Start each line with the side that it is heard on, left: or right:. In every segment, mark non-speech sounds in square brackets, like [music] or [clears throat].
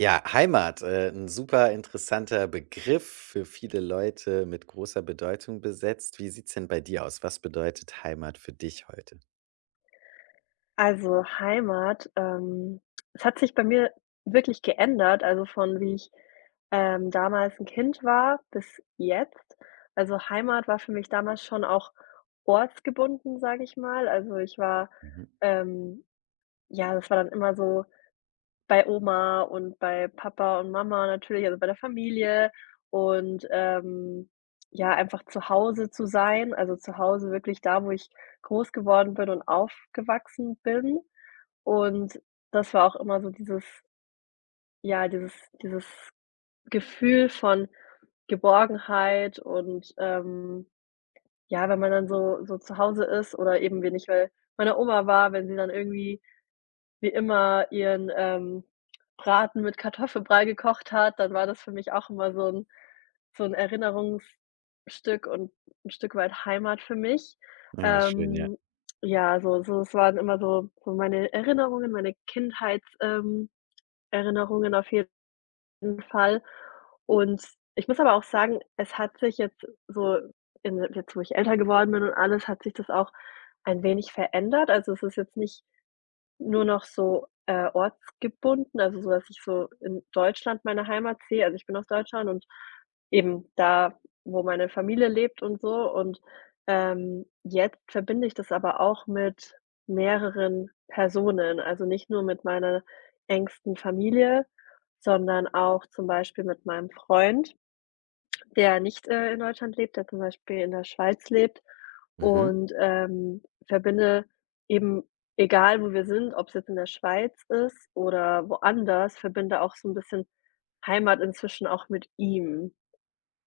right: Ja, Heimat, 'n super interessanter Begriff, für viele Leute mit großer Bedeutung besetzt. Wie sieht's denn bei dir aus? Was bedeutet Heimat für dich heute?
left: Also, Heimat, es hat sich bei mir wirklich geändert, also von wie ich, damals ein Kind war bis jetzt. Also, Heimat war für mich damals schon auch ortsgebunden, sage ich mal. Also, ich war
right: Mhm.
left: ähm, ja, das war dann immer so bei Oma und bei Papa und Mama natürlich, also bei der Familie und, ja, einfach zu Hause zu sein, also zu Hause wirklich da, wo ich groß geworden bin und aufgewachsen bin. Und das war auch immer so dieses ja, dieses dieses Gefühl von Geborgenheit und, ja, wenn man dann so zu Hause ist oder eben wenig, weil meine Oma, war, wenn sie dann irgendwie wie immer ihren, Braten mit Kartoffelbrei gekocht hat, dann war das für mich auch immer so 'n Erinnerungsstück und 'n Stück weit Heimat für mich.
right: Ja, schön, ja.
left: Ähm, ja, so es waren immer so meine Erinnerungen, meine Kindheits Erinnerungen auf jeden Fall. Und ich muss aber auch sagen, es hat sich jetzt wo ich älter geworden bin und alles, hat sich das auch ein wenig verändert. Also, es ist jetzt nicht nur noch so, ortsgebunden, also so, dass ich so in Deutschland meine Heimat sehe. Also, ich bin aus Deutschland und eben da, wo meine Familie lebt und so. Und, jetzt verbinde ich das aber auch mit mehreren Personen, also nicht nur mit meiner engsten Familie, sondern auch zum Beispiel mit meinem Freund, der nicht, in Deutschland lebt, der zum Beispiel in der Schweiz lebt.
right: Mhm.
left: Und, verbinde eben, egal wo wir sind, ob es jetzt in der Schweiz ist oder woanders, verbinde auch so ein bisschen Heimat inzwischen auch mit ihm.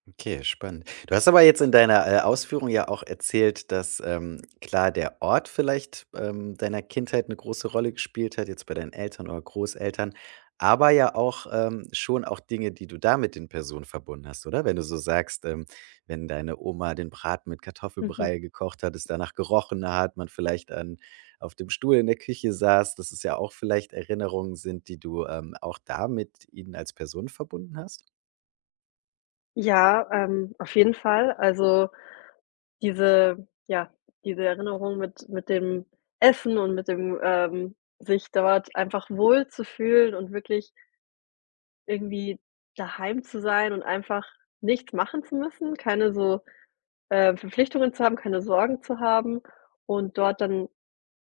right: Okay, spannend. Du hast aber jetzt in deiner, Ausführung ja auch erzählt, dass, klar, der Ort vielleicht, deiner Kindheit eine große Rolle gespielt hat, jetzt bei deinen Eltern oder Großeltern, aber ja auch, schon auch Dinge, die du da mit den Personen verbunden hast, oder? Wenn du so sagst, wenn deine Oma den Braten mit
left: Mhm.
right: Kartoffelbrei gekocht hat, es danach gerochen hat, man vielleicht an auf dem Stuhl in der Küche saß, dass es ja auch vielleicht Erinnerungen sind, die du, auch da mit ihnen als Person verbunden hast?
left: Ja, auf jeden Fall. Also, diese ja, diese Erinnerung mit dem Essen und mit dem, sich dort einfach wohl zu fühlen und wirklich irgendwie daheim zu sein und einfach nichts machen zu müssen, keine Verpflichtungen zu haben, keine Sorgen zu haben und dort dann,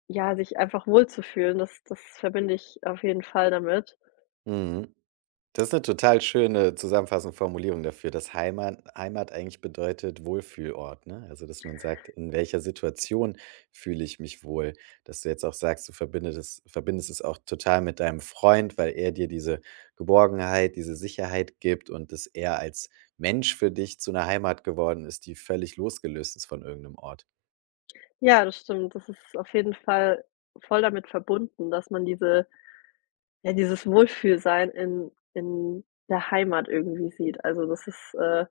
left: ja, sich einfach wohlzufühlen. Das verbinde ich auf jeden Fall damit.
right: Mhm. Das ist eine total schöne zusammenfassende Formulierung dafür, dass Heimat eigentlich bedeutet Wohlfühlort, ne? Also, dass man sagt: „In welcher Situation fühle ich mich wohl?“ Dass du jetzt auch sagst, es verbindest es auch total mit deinem Freund, weil er dir diese Geborgenheit, diese Sicherheit gibt und dass er als Mensch für dich zu einer Heimat geworden ist, die völlig losgelöst ist von irgendeinem Ort.
left: Ja, das stimmt. Das ist auf jeden Fall voll damit verbunden, dass man dieses Wohlfühlsein in der Heimat irgendwie sieht. Also,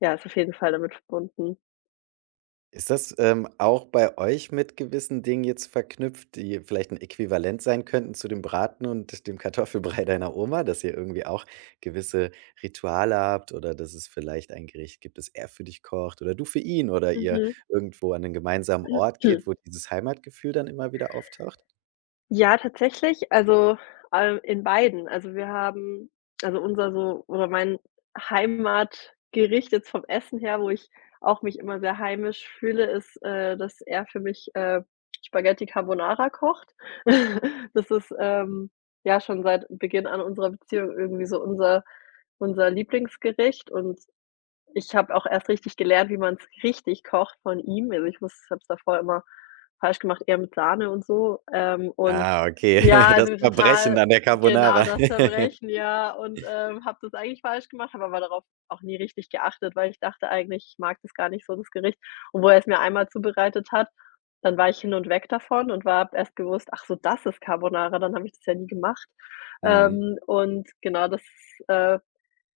left: ja, ist auf jeden Fall damit verbunden.
right: Ist das, auch bei euch mit gewissen Dingen jetzt verknüpft, die vielleicht ein Äquivalent sein könnten zu dem Braten und dem Kartoffelbrei [laughs] deiner Oma, dass ihr irgendwie auch gewisse Rituale habt oder dass es vielleicht ein Gericht gibt, das er für dich kocht oder du für ihn oder ihr
left: Mhm.
right: irgendwo an 'nen gemeinsamen Ort geht, wo
left: [clears throat]
right: dieses Heimatgefühl dann immer wieder auftaucht?
left: Ja, tatsächlich, also, in beiden. Also, wir haben also, unser so oder mein Heimatgericht jetzt vom Essen her, wo ich auch mich immer sehr heimisch fühle, ist, dass er für mich, Spaghetti Carbonara kocht. [laughs] Das ist, ja, schon seit Beginn an unserer Beziehung irgendwie so unser Lieblingsgericht und ich habe auch erst richtig gelernt, wie man es richtig kocht von ihm. Also, ich muss habe es davor immer falsch gemacht, eher mit Sahne und so. Und,
right: Ah, okay,
left: ja,
right: [laughs] das
left: also
right: Verbrechen
left: total
right: an der
left: genau
right: Carbonara.
left: das
right: [laughs]
left: Verbrechen, ja. Und, habe das eigentlich falsch gemacht, habe aber darauf auch nie richtig geachtet, weil ich dachte eigentlich, ich mag das gar nicht so, das Gericht. Und wo er es mir einmal zubereitet hat, dann war ich hin und weg davon und war habe erst gewusst: „Ach so, das ist Carbonara", dann habe ich das ja nie gemacht.
right: Mhm.
left: Und genau das, ist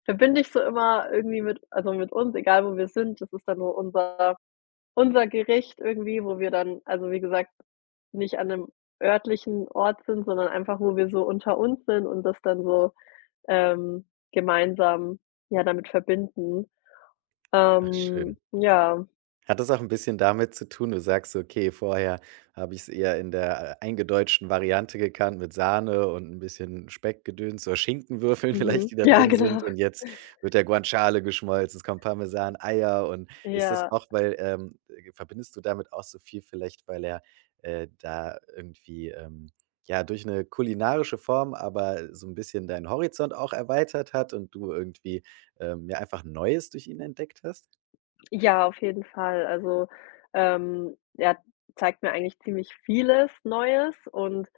left: Verbinde ich so immer irgendwie mit uns, egal wo wir sind. Das ist dann nur unser Gericht irgendwie, wo wir dann also, wie gesagt, nicht an einem örtlichen Ort sind, sondern einfach, wo wir so unter uns sind und das dann so, ähm, gemeinsam, ja, damit verbinden.
right: Ach schön.
left: Ja,
right: Hat das auch ein bisschen damit zu tun du sagst so: „Okay, vorher habe ich es eher in der, eingedeutschten Variante gekannt mit Sahne und ein bisschen Speckgedöns oder Schinkenwürfeln [laughs] vielleicht,
left: mhm.
right: die da
left: [laughs] Ja,
right: drin sind
left: genau.
right: und jetzt wird der Guanciale geschmolzen, es kommt Parmesan, Eier“ und ist das
left: Ja.
right: auch weil, verbindest du damit auch so viel vielleicht, weil er, da irgendwie, ja, durch eine kulinarische Form, aber so ein bisschen deinen Horizont auch erweitert hat und du irgendwie, ja, einfach Neues durch ihn entdeckt hast?
left: Ja, auf jeden Fall. Also, er zeigt mir eigentlich ziemlich vieles Neues und,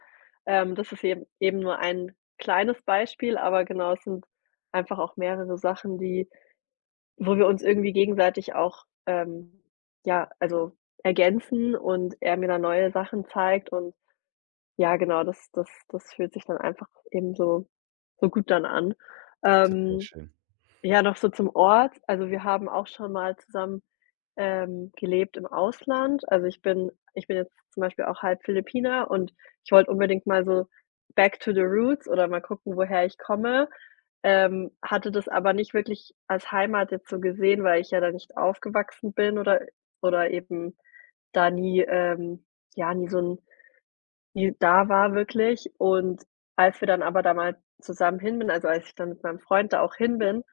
left: Das ist eben nur ein kleines Beispiel, aber genau, es sind einfach auch mehrere Sachen, die wo wir uns irgendwie gegenseitig auch, ja, also, ergänzen und er mir da neue Sachen zeigt und ja, genau, das fühlt sich dann einfach eben so gut dann an.
right: Total
left: Ähm,
right: schön.
left: ja, noch so zum Ort. Also, wir haben auch schon mal zusammen, gelebt im Ausland. Also, ich bin jetzt zum Beispiel auch halb Philippiner und ich wollte unbedingt mal so back to the roots oder mal gucken, woher ich komme, hatte das aber nicht wirklich als Heimat jetzt so gesehen, weil ich ja da nicht aufgewachsen bin oder eben da nie ja, nie so ein nie da war wirklich. Und als wir dann aber da mal zusammen als ich dann mit meinem Freund da auch hin bin,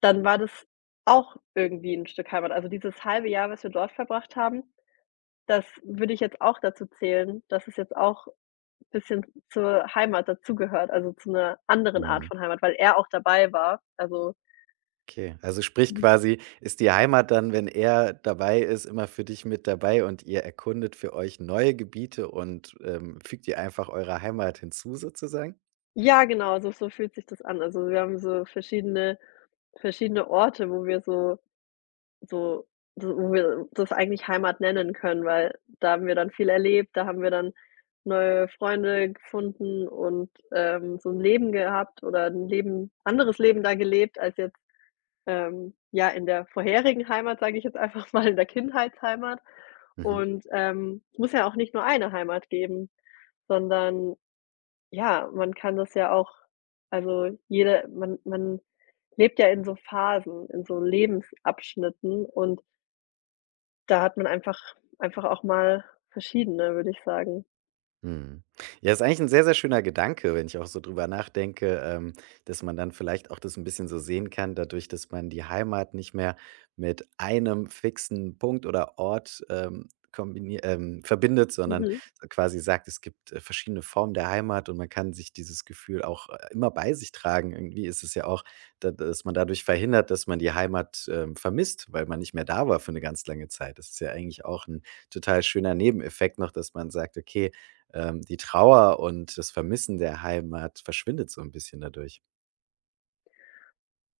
left: dann war das auch irgendwie 'n Stück Heimat. Also, dieses halbe Jahr, was wir dort verbracht haben, das würde ich jetzt auch dazu zählen, dass es jetzt auch bisschen zur Heimat dazugehört, also, zu 'ner anderen Art
right: Mhm.
left: von Heimat, weil er auch dabei war. Also.
right: Okay, also sprich
left: Mhm.
right: quasi, ist die Heimat dann, wenn er dabei ist, immer für dich mit dabei und ihr erkundet für euch neue Gebiete und, fügt ihr einfach eure Heimat hinzu sozusagen?
left: Ja, genau, so fühlt sich das an. Also, wir haben so verschiedene Orte, wo wir so So so wo wir das eigentlich Heimat nennen können, weil da haben wir dann viel erlebt, da haben wir dann neue Freunde gefunden und, so ein Leben gehabt oder ein Leben anderes Leben da gelebt als jetzt, ja, in der vorherigen Heimat, sage ich jetzt einfach [laughs] mal, in der Kindheitsheimat.
right: Mhm.
left: Und, es muss ja auch nicht nur eine Heimat geben, sondern ja, man kann das ja auch also jede man man lebt ja in so Phasen, in so Lebensabschnitten und da hat man einfach auch mal verschiedene, würde ich sagen.
right: Mhm. Ja, ist eigentlich ein sehr, sehr schöner Gedanke, wenn ich auch so drüber nachdenke, dass man dann vielleicht auch das ein bisschen so sehen kann, dadurch, dass man die Heimat nicht mehr mit einem fixen Punkt oder Ort, kombini verbindet, sondern
left: Mhm.
right: so quasi sagt, es gibt, verschiedene Formen der Heimat und man kann sich dieses Gefühl auch, immer bei sich tragen. Irgendwie ist es ja auch, da dass man dadurch verhindert, dass man die Heimat, vermisst, weil man nicht mehr da war für eine ganz lange Zeit. Das ist ja eigentlich auch ein total schöner Nebeneffekt noch, dass man sagt: „Okay, die Trauer und das Vermissen der Heimat verschwindet so ein bisschen dadurch.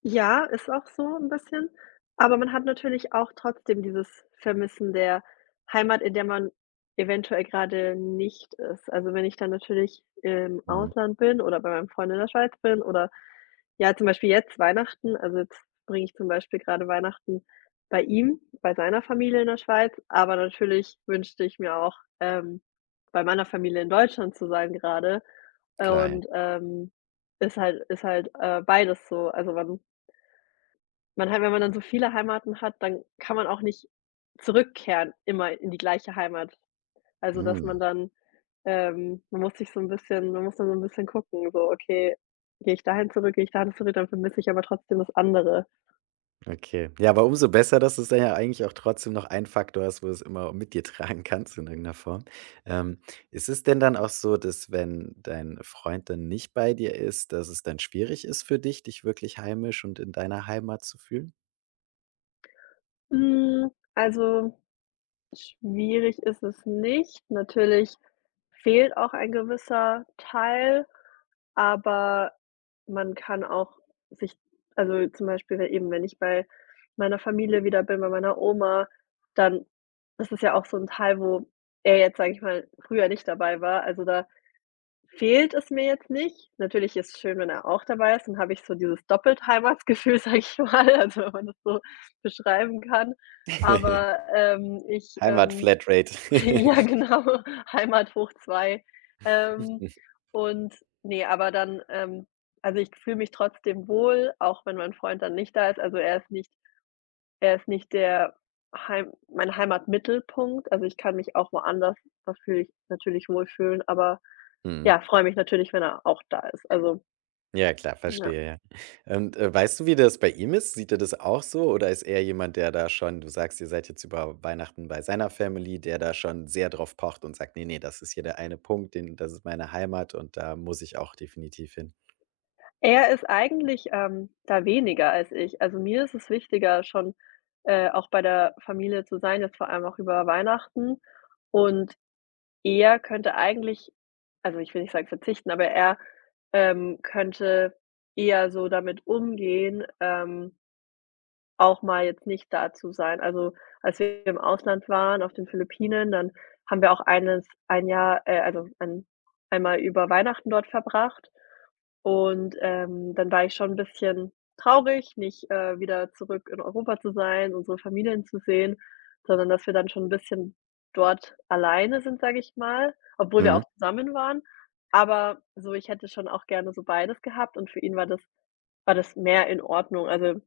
left: Ja, ist auch so 'n bisschen, aber man hat natürlich auch trotzdem dieses Vermissen der Heimat, in der man eventuell grade nicht ist. Also, wenn ich dann natürlich im
right: Mhm,
left: Ausland bin oder bei meinem Freund in der Schweiz bin oder ja, zum Beispiel jetzt Weihnachten, also, jetzt bringe ich zum Beispiel gerade Weihnachten bei ihm, bei seiner Familie in der Schweiz, aber natürlich wünschte ich mir auch, bei meiner Familie in Deutschland zu sein gerade.
right: klar, ja.
left: Und, ist halt beides so. Also, man halt, wenn man dann so viele Heimaten hat, dann kann man auch nicht zurückkehren immer in die gleiche Heimat. Also, dass man
right: Mhm,
left: dann man muss dann so 'n bisschen gucken, so: „Okay, gehe ich dahin zurück, gehe ich dahin zurück, dann vermisse ich aber trotzdem das andere."
right: okay. Ja, aber umso besser, dass es dann ja eigentlich auch trotzdem noch ein Faktor ist, wo du es immer mit dir [laughs] tragen kannst in irgendeiner Form. Ähm, ist es denn dann auch so, dass wenn dein Freund dann nicht bei dir ist, dass es dann schwierig ist für dich, dich wirklich heimisch und in deiner Heimat zu fühlen?
left: Also, schwierig ist es nicht. Natürlich fehlt auch ein gewisser Teil, aber man kann auch sich, also, zum Beispiel eben, wenn ich bei meiner Familie wieder bin, bei meiner Oma, dann das ist ja auch so 'n Teil, wo er jetzt, sage ich mal, früher nicht dabei war. Also, da fehlt es mir jetzt nicht. Natürlich ist es schön, wenn er auch dabei ist, dann habe ich so dieses doppelt Heimatsgefühl, sage [laughs] ich mal, also wenn man das so beschreiben kann. Aber,
right: [laughs]
left: ich,
right: Heimat-Flatrate.
left: [laughs] ja genau, Heimat hoch 2. Ähm,
right: [laughs]
left: und nee aber dann, also ich fühle mich trotzdem wohl, auch wenn mein Freund dann nicht da ist. Also, er ist nicht der Heim mein Heimatmittelpunkt. Also, ich kann mich auch woanders natürlich wohlfühlen, aber
right: Mhm.
left: ja, freue mich natürlich, wenn er auch da ist. Also,
right: Ja klar,
left: ja.
right: verstehe, ja. Und, weißt du, wie das bei ihm ist? Sieht er das auch so oder ist er jemand, der da schon du sagst, ihr seid jetzt über Weihnachten bei seiner Family, der da schon sehr drauf pocht und sagt: nee nee das ist hier der eine Punkt, den das ist meine Heimat und da muss ich auch definitiv hin.“
left: Er ist eigentlich, da weniger als ich. Also, mir ist es wichtiger, schon, auch bei der Familie zu sein, jetzt vor allem auch über Weihnachten. Und er könnte eigentlich, also, ich will nicht sagen verzichten, aber er, könnte eher so damit umgehen, auch mal jetzt nicht da zu sein. Also, als wir im Ausland waren, auf den Philippinen, dann haben wir auch eines ein Jahr also, ein einmal über Weihnachten dort verbracht und, dann war ich schon ein bisschen traurig, nicht, wieder zurück in Europa zu sein, unsere Familien zu sehen, sondern dass wir dann schon ein bisschen dort alleine sind, sage ich mal, obwohl wir
right: Mhm.
left: auch zusammen waren. Aber so, ich hätte schon auch gerne so beides gehabt und für ihn war das mehr in Ordnung. Also,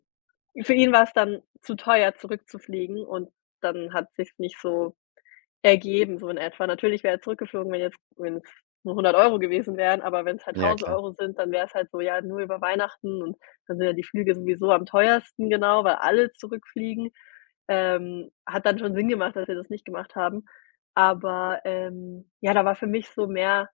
left: für ihn war's dann zu teuer, zurückzufliegen und dann hat sich's nicht so ergeben, so in etwa. Natürlich wäre er zurückgeflogen, wenn jetzt wenn's nur 100 Euro gewesen wären, aber wenn's halt
right: Ja,
left: 1.000
right: klar.
left: Euro sind, dann wär's halt so, ja, nur über Weihnachten und dann sind ja die Flüge sowieso am teuersten, genau, weil alle zurückfliegen. Hat dann schon Sinn gemacht, dass wir das nicht gemacht haben. Aber, ja, da war für mich so mehr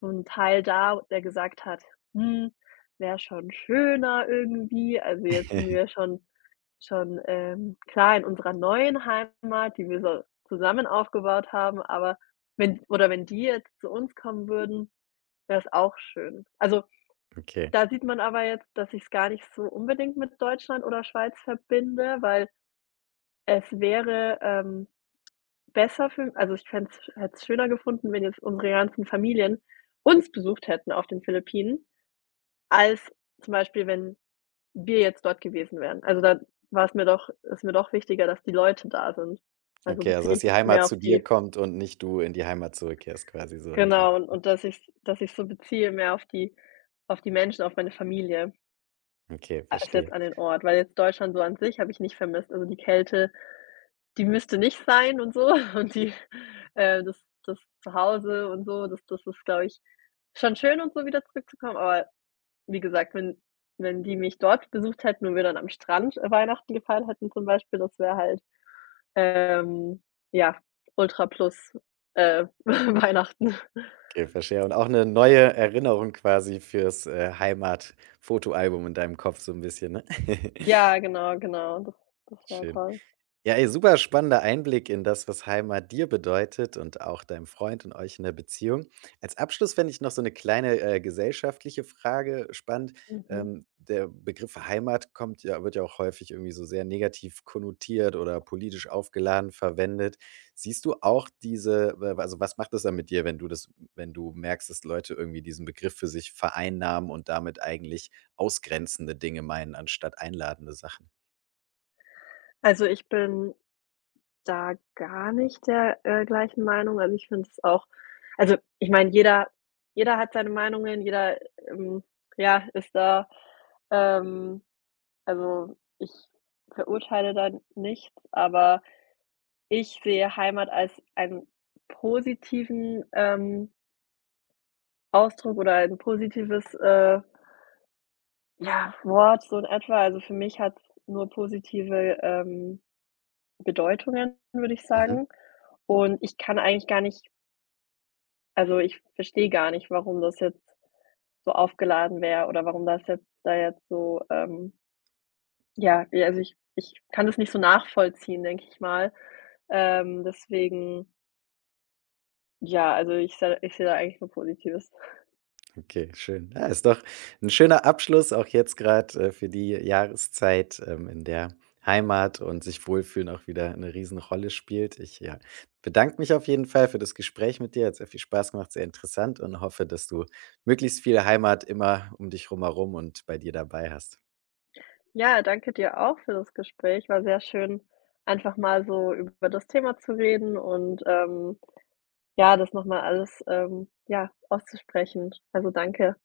left: so 'n Teil da, der gesagt hat: „Hm, Wäre schon schöner irgendwie." Also, jetzt sind wir
right: [laughs]
left: schon klar in unserer neuen Heimat, die wir so zusammen aufgebaut haben, aber wenn die jetzt zu uns kommen würden, wäre es auch schön. Also,
right: Okay.
left: da sieht man aber jetzt, dass ich es gar nicht so unbedingt mit Deutschland oder Schweiz verbinde, weil es wäre, besser für also, ich fände es hätte's schöner gefunden, wenn jetzt unsere ganzen Familien uns besucht hätten auf den Philippinen, als zum Beispiel, wenn wir jetzt dort gewesen wären. Also, da war es mir doch ist mir doch wichtiger, dass die Leute da sind. Also,
right: Okay, also
left: beziehe
right: dass
left: ich
right: die
left: das
right: Heimat
left: mehr auf
right: zu dir
left: die.
right: kommt und nicht du in die Heimat zurückkehrst quasi so in die
left: Genau, und dass ich so, beziehe mehr auf die, Menschen, auf meine Familie,
right: okay,
left: als jetzt
right: verstehe.
left: an den Ort. Weil jetzt Deutschland so an sich habe ich nicht vermisst. Also, die Kälte, die müsste nicht sein und so [laughs] und die das Zuhause und so, das ist, glaube ich, schon schön und so wieder zurückzukommen. Aber wie gesagt, wenn die mich dort besucht hätten und wir dann am Strand Weihnachten gefeiert hätten zum Beispiel, das wäre halt Ähm, ja, Ultra Plus, äh, [laughs] Weihnachten.
right: Okay, verstehe. Und auch eine neue Erinnerung quasi fürs, Fotoalbum in deinem Kopf so ein bisschen, ne? [laughs]
left: Ja, genau, genau, das war
right: Schön.
left: toll.
right: Ja, ey, super spannender Einblick in das, was Heimat dir bedeutet und auch deinem Freund und euch in der Beziehung. Als Abschluss fände ich noch so eine kleine, gesellschaftliche Frage spannend.
left: Mhm.
right: Der Begriff Heimat kommt ja wird ja auch häufig irgendwie so sehr negativ konnotiert oder politisch aufgeladen verwendet. Siehst du auch diese w also, was macht das dann mit dir, wenn du das wenn du merkst, dass Leute irgendwie diesen Begriff für sich vereinnahmen und damit eigentlich ausgrenzende Dinge meinen anstatt einladende Sachen?
left: Also, ich bin da gar nicht der, gleichen Meinung. Also, ich finde es auch, also, ich meine, jeder hat seine Meinungen, jeder, ähm, ja, ist da ähm, also, ich verurteile da nichts, aber ich sehe Heimat als einen positiven, Ausdruck oder ein positives, ja, Wort, so in etwa. Also, für mich hat's nur positive, Bedeutungen, würde ich
right: Mhm.
left: sagen. Und ich kann eigentlich gar nicht, also, ich verstehe gar nicht, warum das jetzt so aufgeladen wäre oder warum das jetzt da jetzt so, ja, ja, also, ich kann das nicht so nachvollziehen, denke ich mal. Deswegen, ja, also, ich sehe da eigentlich nur Positives.
right: Okay, schön. Ja, ist doch ein schöner Abschluss, auch jetzt gerade für die Jahreszeit, in der Heimat und sich wohlfühlen auch wieder 'ne Riesenrolle spielt. Ich, ja, bedanke mich auf jeden Fall für das Gespräch mit dir. Hat sehr viel Spaß gemacht, sehr interessant und hoffe, dass du möglichst viel Heimat immer um dich rumherum und bei dir dabei hast.
left: Ja, danke dir auch für das Gespräch. War sehr schön, einfach mal so über das Thema zu reden und, ja, das noch mal alles, ja, auszusprechen. Also, danke.